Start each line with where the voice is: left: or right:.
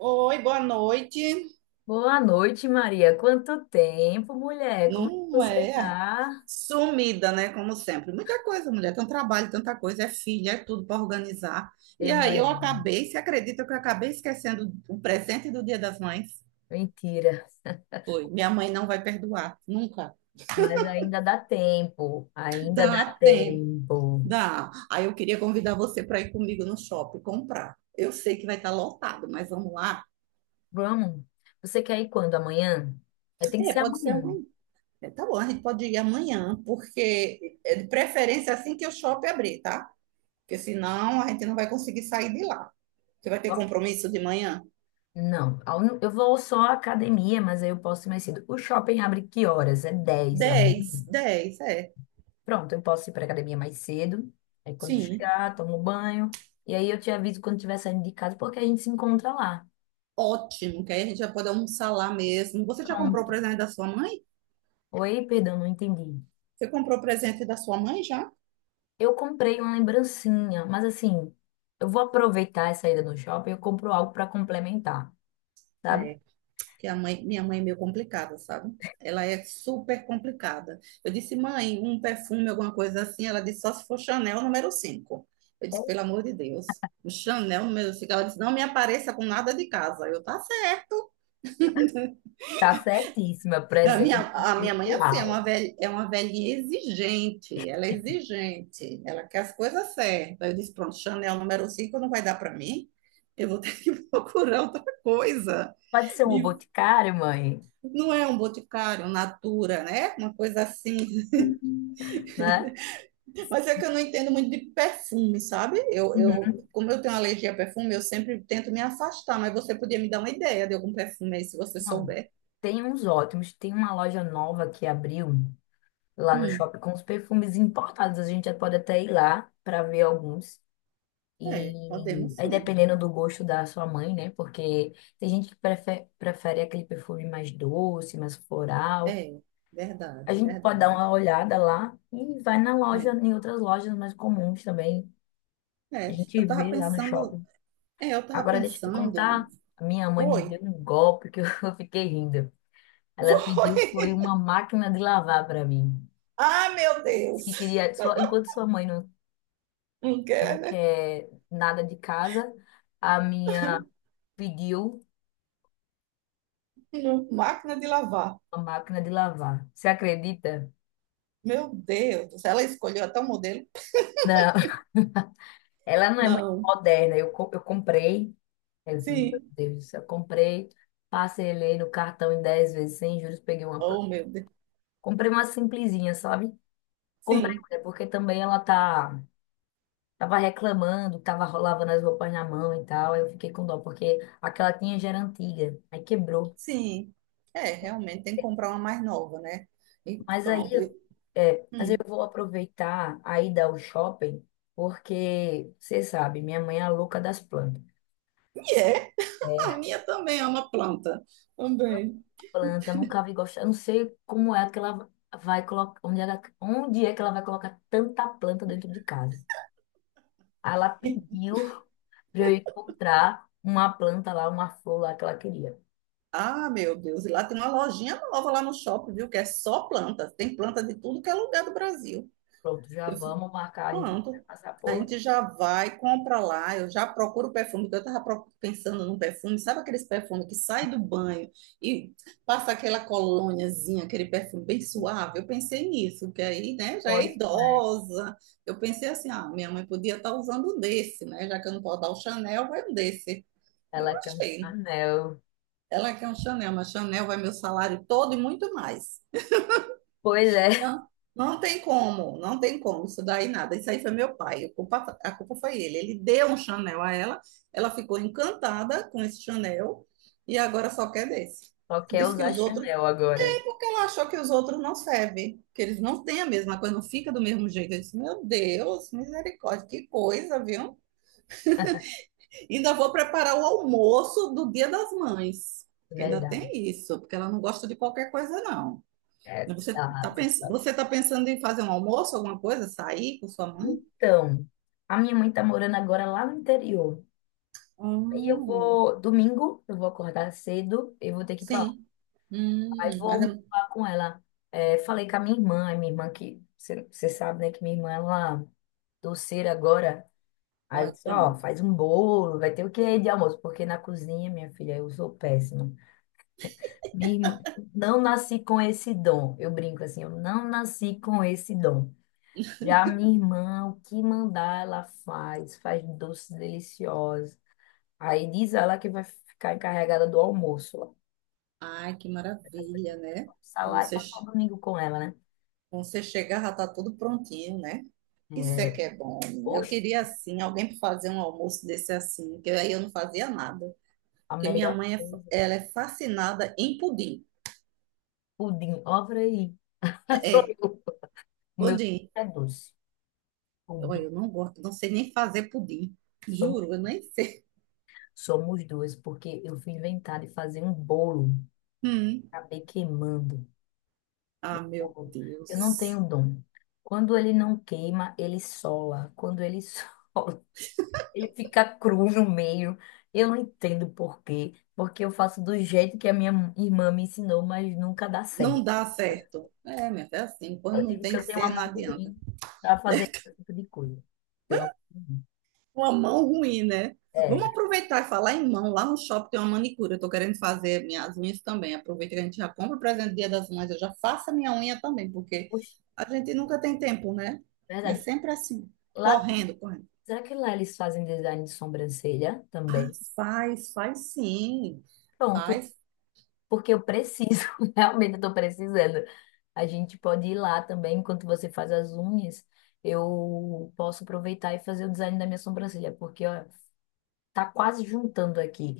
right: Oi, boa noite.
left: Boa noite, Maria. Quanto tempo, mulher? Como é que
right: Não
left: você
right: é
left: tá?
right: sumida, né? Como sempre. Muita coisa, mulher. Tanto trabalho, tanta coisa. É filha, é tudo para organizar. E
left: Eu
right: aí eu
left: imagino.
right: acabei, você acredita que eu acabei esquecendo o presente do Dia das Mães?
left: Mentira.
right: Foi. Minha mãe não vai perdoar, nunca.
left: Mas ainda dá tempo. Ainda
right: Dá
left: dá
right: tempo,
left: tempo.
right: dá. Aí eu queria convidar você para ir comigo no shopping comprar. Eu sei que vai estar lotado, mas vamos lá.
left: Vamos. Você quer ir quando? Amanhã? É, tem que
right: É,
left: ser
right: pode ser
left: amanhã.
right: amanhã. É, tá bom, a gente pode ir amanhã, porque é de preferência assim que o shopping abrir, tá? Porque senão a gente não vai conseguir sair de lá. Você vai ter
left: Ok.
right: compromisso de manhã?
left: Não. Eu vou só à academia, mas aí eu posso ir mais cedo. O shopping abre que horas? É 10 amanhã.
right: Dez, 10 é.
left: Pronto, eu posso ir para academia mais cedo. Aí quando
right: Sim.
left: chegar, tomo banho. E aí eu te aviso quando estiver saindo de casa, porque a gente se encontra lá.
right: Ótimo, que aí a gente já pode almoçar lá mesmo. Você já comprou o
left: Pronto.
right: presente da sua mãe?
left: Oi, perdão, não entendi.
right: Você comprou o presente da sua mãe já?
left: Eu comprei uma lembrancinha, mas assim, eu vou aproveitar essa ida no shopping e eu compro algo para complementar, sabe?
right: É, que a mãe, minha mãe é meio complicada, sabe? Ela é super complicada. Eu disse, mãe, um perfume, alguma coisa assim. Ela disse, só se for Chanel Nº 5. Eu
left: É.
right: disse, pelo amor de Deus. O Chanel Nº 5. Ela disse, não me apareça com nada de casa. Eu, tá certo.
left: Tá certíssima,
right: A minha,
left: presente
right: a minha mãe, é assim, é
left: pessoal.
right: uma velha, é uma velhinha exigente, ela é exigente, ela quer as coisas certas. Eu disse, pronto, Chanel Nº 5 não vai dar para mim, eu vou ter que procurar outra coisa.
left: Pode ser um
right: Me-
left: boticário, mãe,
right: Não é um boticário, um Natura, né? Uma coisa assim.
left: né?
right: Mas é que eu não entendo muito de perfume, sabe?
left: Uhum.
right: Como eu tenho alergia a perfume, eu sempre tento me afastar, mas você podia me dar uma ideia de algum perfume aí, se você
left: Não,
right: souber.
left: tem uns ótimos. Tem uma loja nova que abriu lá no
right: Hum,
left: shopping com os perfumes importados. A gente já pode até ir lá para ver alguns.
right: é,
left: E
right: podemos
left: aí,
right: sim.
left: dependendo do gosto da sua mãe, né? Porque tem gente que prefere aquele perfume mais doce, mais floral.
right: É,
left: A
right: verdade,
left: gente pode dar
right: verdade.
left: uma olhada lá e vai na loja,
right: É.
left: em outras lojas mais comuns também. A
right: É,
left: gente
right: eu tava
left: vê lá no
right: pensando,
left: shopping.
right: é, eu tava
left: Agora, deixa eu te
right: pensando,
left: contar. A minha mãe me
right: foi,
left: deu um golpe que eu fiquei rindo. Ela pediu, foi
right: foi.
left: uma máquina de lavar para mim.
right: Ah, meu
left: Disse
right: Deus.
left: que queria, enquanto sua mãe não,
right: Não
left: não
right: quer, né?
left: quer nada de casa, a minha pediu.
right: Não. Máquina de lavar.
left: Uma máquina de lavar. Você acredita?
right: Meu Deus, do céu, ela escolheu até o modelo?
left: Não, ela não é muito
right: Não.
left: moderna. Eu comprei, eu fiz, meu
right: Sim.
left: Deus do céu, eu comprei, parcelei no cartão em 10 vezes sem juros, peguei uma.
right: Oh, meu Deus.
left: Comprei uma simplesinha, sabe? Comprei,
right: Sim,
left: mulher, porque também ela tá, tava reclamando, tava lavando as roupas na mão e tal. Aí eu fiquei com dó, porque aquela tinha já era antiga, aí quebrou.
right: sim. É, realmente tem que comprar uma mais nova, né? E
left: Mas aí,
right: pronto.
left: é, mas eu
right: Hum.
left: vou aproveitar a ida ao shopping, porque você sabe, minha mãe é a louca das plantas.
right: E é, a
left: É,
right: minha também é uma planta. Também.
left: planta, nunca vi gostar. Eu não sei como é que ela vai colocar, onde é que ela vai colocar tanta planta dentro de casa. Aí ela pediu para eu encontrar uma planta lá, uma flor lá que ela queria.
right: Ah, meu Deus, e lá tem uma lojinha nova lá no shopping, viu? Que é só planta. Tem planta de tudo que é lugar do Brasil.
left: Pronto, já
right: Eu fico,
left: vamos marcar, a gente vai
right: pronto.
left: passar
right: A
left: por
right: gente já vai, compra lá. Eu já procuro o perfume, porque eu estava pensando num perfume. Sabe aqueles perfumes que sai do banho e passa aquela colôniazinha, aquele perfume bem suave? Eu pensei nisso, que aí, né, já é
left: Boris Flash.
right: idosa. Eu pensei assim, ah, minha mãe podia estar usando um desse, né? Já que eu não posso dar o Chanel, vai um desse. Eu
left: Ela quer um
right: achei.
left: Chanel.
right: Ela quer um Chanel, mas Chanel vai meu salário todo e muito mais.
left: Pois é,
right: Não, não tem como, não tem como, isso daí nada. Isso aí foi meu pai, a culpa foi ele. Ele deu um Chanel a ela, ela ficou encantada com esse Chanel e agora só quer desse.
left: só quer
right: Diz que
left: usar
right: os outros,
left: Chanel agora.
right: ela achou que os outros não servem, que eles não têm a mesma coisa, não fica do mesmo jeito. Eu disse, meu Deus, misericórdia, que coisa, viu? Ainda vou preparar o almoço do Dia das Mães,
left: É
right: que ainda tem
left: verdade.
right: isso, porque ela não gosta de qualquer coisa, não.
left: É,
right: Né, você está
left: tá.
right: pens... você tá pensando em fazer um almoço, alguma coisa, sair com sua mãe?
left: Então, a minha mãe tá morando agora lá no interior. Aí eu
right: Hum,
left: vou, domingo, eu vou acordar cedo, eu vou ter que ir pra lá.
right: sim.
left: Aí
right: Mas é...
left: vou falar com ela. É, falei com a minha irmã que, você sabe, né, que minha irmã, ela doceira agora. Aí eu
right: Ai,
left: disse, ó,
right: pronto.
left: faz um bolo, vai ter o que de almoço? Porque na cozinha, minha filha, eu sou péssima. Minha irmã, não nasci com esse dom. Eu brinco assim, eu não nasci com esse dom. Já minha irmã, o que mandar, ela faz, faz doces deliciosos. Aí diz ela que vai ficar encarregada do almoço.
right: Ai, que
left: Dessa minha
right: maravilha,
left: mãe
right: né?
left: almoçar
right: Quando
left: lá e
right: você,
left: passar o domingo com ela, né?
right: quando você chegar, já tá tudo prontinho, né? Isso é
left: É,
right: que é bom. Né? Eu
left: poxa,
right: queria, assim, alguém para fazer um almoço desse assim, que aí eu não fazia nada.
left: a
right: Porque minha
left: melhor
right: mãe, é,
left: coisa.
right: ela é fascinada em pudim.
left: Pudim, obra aí.
right: É,
left: Sou
right: é,
left: eu. O meu
right: pudim.
left: é doce.
right: Olha,
left: Pudim.
right: eu não gosto, não sei nem fazer pudim.
left: Somos,
right: Juro, eu nem sei.
left: somos duas, porque eu fui inventar de fazer um bolo. Acabei queimando
right: Ah,
left: o
right: meu
left: bolo. Eu não
right: Deus.
left: tenho dom. Quando ele não queima, ele sola. Quando ele sola, ele fica cru no meio. Eu não entendo por quê. Porque eu faço do jeito que a minha irmã me ensinou, mas nunca dá
right: Não
left: certo.
right: dá certo. É, minha filha, é assim. Quando
left: Eu
right: não
left: digo que
right: tem que
left: eu tenho uma
right: ser, não
left: mão
right: adianta.
left: ruim para fazer esse tipo de coisa. Tenho uma mão ruim.
right: Uma mão ruim, né? Vamos
left: É,
right: aproveitar e falar em mão. Lá no shopping tem uma manicura. Eu tô querendo fazer minhas unhas também. Aproveita que a gente já compra o presente do Dia das Mães. Eu já faço a minha unha também, porque
left: poxa,
right: a gente nunca tem tempo, né? É
left: verdade.
right: sempre assim.
left: Lá,
right: Correndo, correndo.
left: será que lá eles fazem design de sobrancelha
right: Ah,
left: também?
right: faz, faz sim.
left: Pronto,
right: Faz,
left: porque eu preciso, realmente eu tô precisando. A gente pode ir lá também, enquanto você faz as unhas, eu posso aproveitar e fazer o design da minha sobrancelha, porque ó, tá quase juntando aqui.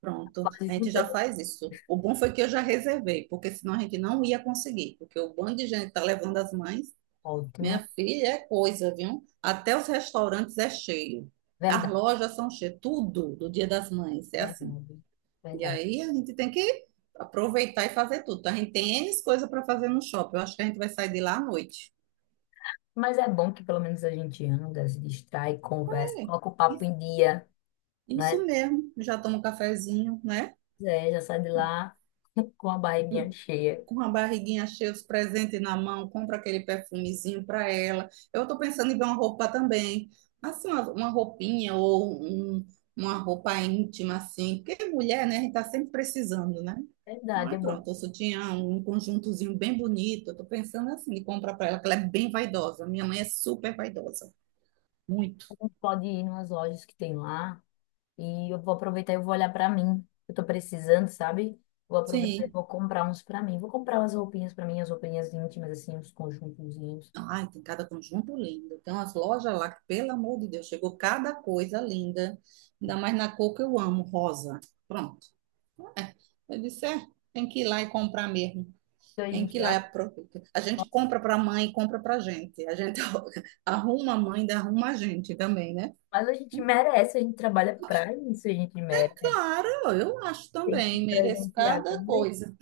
right: pronto,
left: Quase
right: a gente já
left: juntando.
right: faz isso. O bom foi que eu já reservei, porque senão a gente não ia conseguir, porque o bando de gente tá levando as mães.
left: Ótimo.
right: Minha filha é coisa, viu? Até os restaurantes é cheio. As
left: Verdade,
right: lojas são cheias, tudo do Dia das Mães é assim.
left: verdade,
right: E
left: verdade.
right: aí a gente tem que aproveitar e fazer tudo. Então, a gente tem N coisa para fazer no shopping. Eu acho que a gente vai sair de lá à noite.
left: Mas é bom que pelo menos a gente anda, se distrai, conversa,
right: É,
left: coloca o papo
right: isso
left: em dia, né?
right: isso mesmo. Já toma um cafezinho, né?
left: É, já sai de lá com a barriguinha cheia.
right: Com a barriguinha cheia dos presentes na mão, compra aquele perfumezinho para ela. Eu estou pensando em ver uma roupa também, assim, uma roupinha ou uma roupa íntima, assim, porque mulher, né, a gente está sempre precisando, né?
left: Verdade,
right: Aí
left: é bom.
right: pronto, o sutiã, um conjuntozinho bem bonito, eu tô pensando assim, de comprar para ela, que ela é bem vaidosa, minha mãe é super vaidosa, muito.
left: A gente pode ir nas lojas que tem lá e eu vou aproveitar e eu vou olhar pra mim. Eu tô precisando, sabe? Vou aproveitar e
right: Sim.
left: vou comprar uns pra mim. Vou comprar umas roupinhas pra mim, as roupinhas íntimas, assim, uns conjuntozinhos.
right: Ai, tem cada conjunto lindo. Tem umas lojas lá que, pelo amor de Deus, chegou cada coisa linda. Ainda mais na cor que eu amo, rosa. Pronto. Eu disse, é, tem que ir lá e comprar mesmo.
left: Então a
right: Tem
left: gente
right: que ir lá e
left: já.
right: aproveitar. A gente
left: Nossa,
right: compra para a mãe, e compra para a gente. A gente arruma a mãe, e ainda arruma a gente também, né?
left: mas a gente merece, a gente trabalha pra isso, a gente merece.
right: Claro, eu acho
left: Tem que
right: também. Mereço
left: presentear
right: cada
left: também.
right: coisa.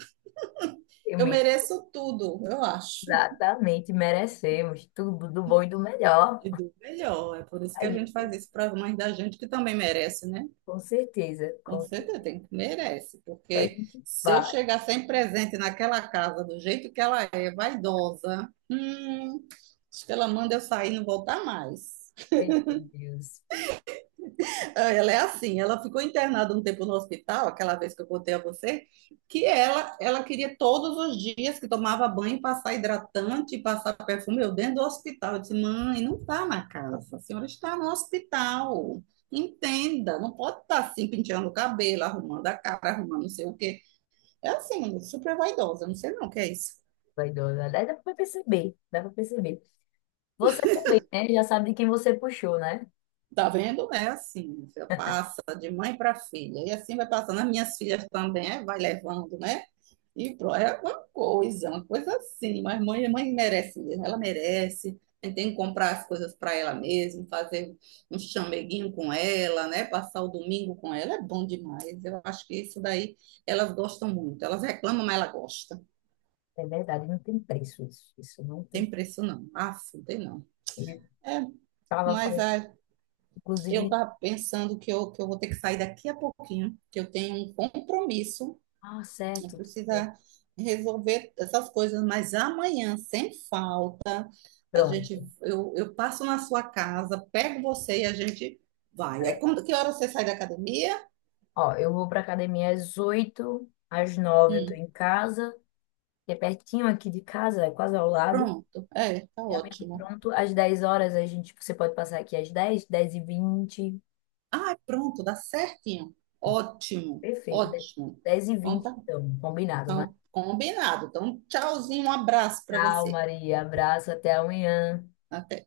left: Eu
right: Eu
left: me.
right: mereço tudo, eu acho.
left: Exatamente, merecemos tudo do bom e do melhor.
right: E do melhor. É por isso
left: A
right: que a gente
left: gente,
right: faz isso para as mães da gente que também merece, né?
left: com certeza,
right: Com
left: com
right: certeza,
left: certeza.
right: tem, que merece,
left: A
right: porque
left: gente
right: se eu
left: vai.
right: chegar sem presente naquela casa, do jeito que ela é, vaidosa, acho que ela manda eu sair e não voltar mais.
left: Eita, Deus,
right: Ah, ela é assim, ela ficou internada um tempo no hospital, aquela vez que eu contei a você, que ela queria todos os dias que tomava banho passar hidratante, passar perfume, eu dentro do hospital. Eu disse, mãe, não está na casa, a senhora está no hospital. Entenda, não pode estar assim penteando o cabelo, arrumando a cara, arrumando não sei o quê. É assim, super vaidosa, não sei não o que é isso.
left: vaidosa. Aliás, dá pra perceber, dá pra perceber. Você também, né? Já sabe de quem você puxou, né?
right: Tá vendo? É assim, você passa de mãe para filha, e assim vai passando. As minhas filhas também, é, vai levando, né? E pronto, é uma coisa assim, mas mãe, mãe merece mesmo, ela merece. A gente tem que comprar as coisas para ela mesmo, fazer um chameguinho com ela, né? Passar o domingo com ela, é bom demais. Eu acho que isso daí elas gostam muito. Elas reclamam, mas ela gosta.
left: É verdade, não tem preço isso. Isso não tem.
right: Tem preço não. Ah, não tem não.
left: Eu
right: É,
left: tava
right: mas
left: falando,
right: a... Eu
left: inclusive,
right: estava pensando que eu vou ter que sair daqui a pouquinho, que eu tenho um compromisso,
left: ah,
right: eu
left: certo, tudo
right: preciso
left: bem.
right: resolver essas coisas, mas amanhã, sem falta, a
left: Pronto.
right: gente, eu passo na sua casa, pego você e a gente vai. Aí
left: É,
right: quando que hora você sai da academia?
left: ó, eu vou pra academia às 8, às 9 eu tô
right: Hum,
left: em casa, que é pertinho aqui de casa, é quase ao lado.
right: pronto. É, tá
left: Já mesmo
right: ótimo.
left: pronto. Às 10 horas a gente, você pode passar aqui às dez e vinte.
right: Ah, é pronto, dá certinho. Ótimo,
left: Perfeito.
right: ótimo.
left: dez e
right: Então
left: vinte
right: tá,
left: então, combinado, né?
right: então, combinado. Então, tchauzinho, um abraço para
left: Tchau,
right: você.
left: Maria. Abraço, até amanhã.
right: Até.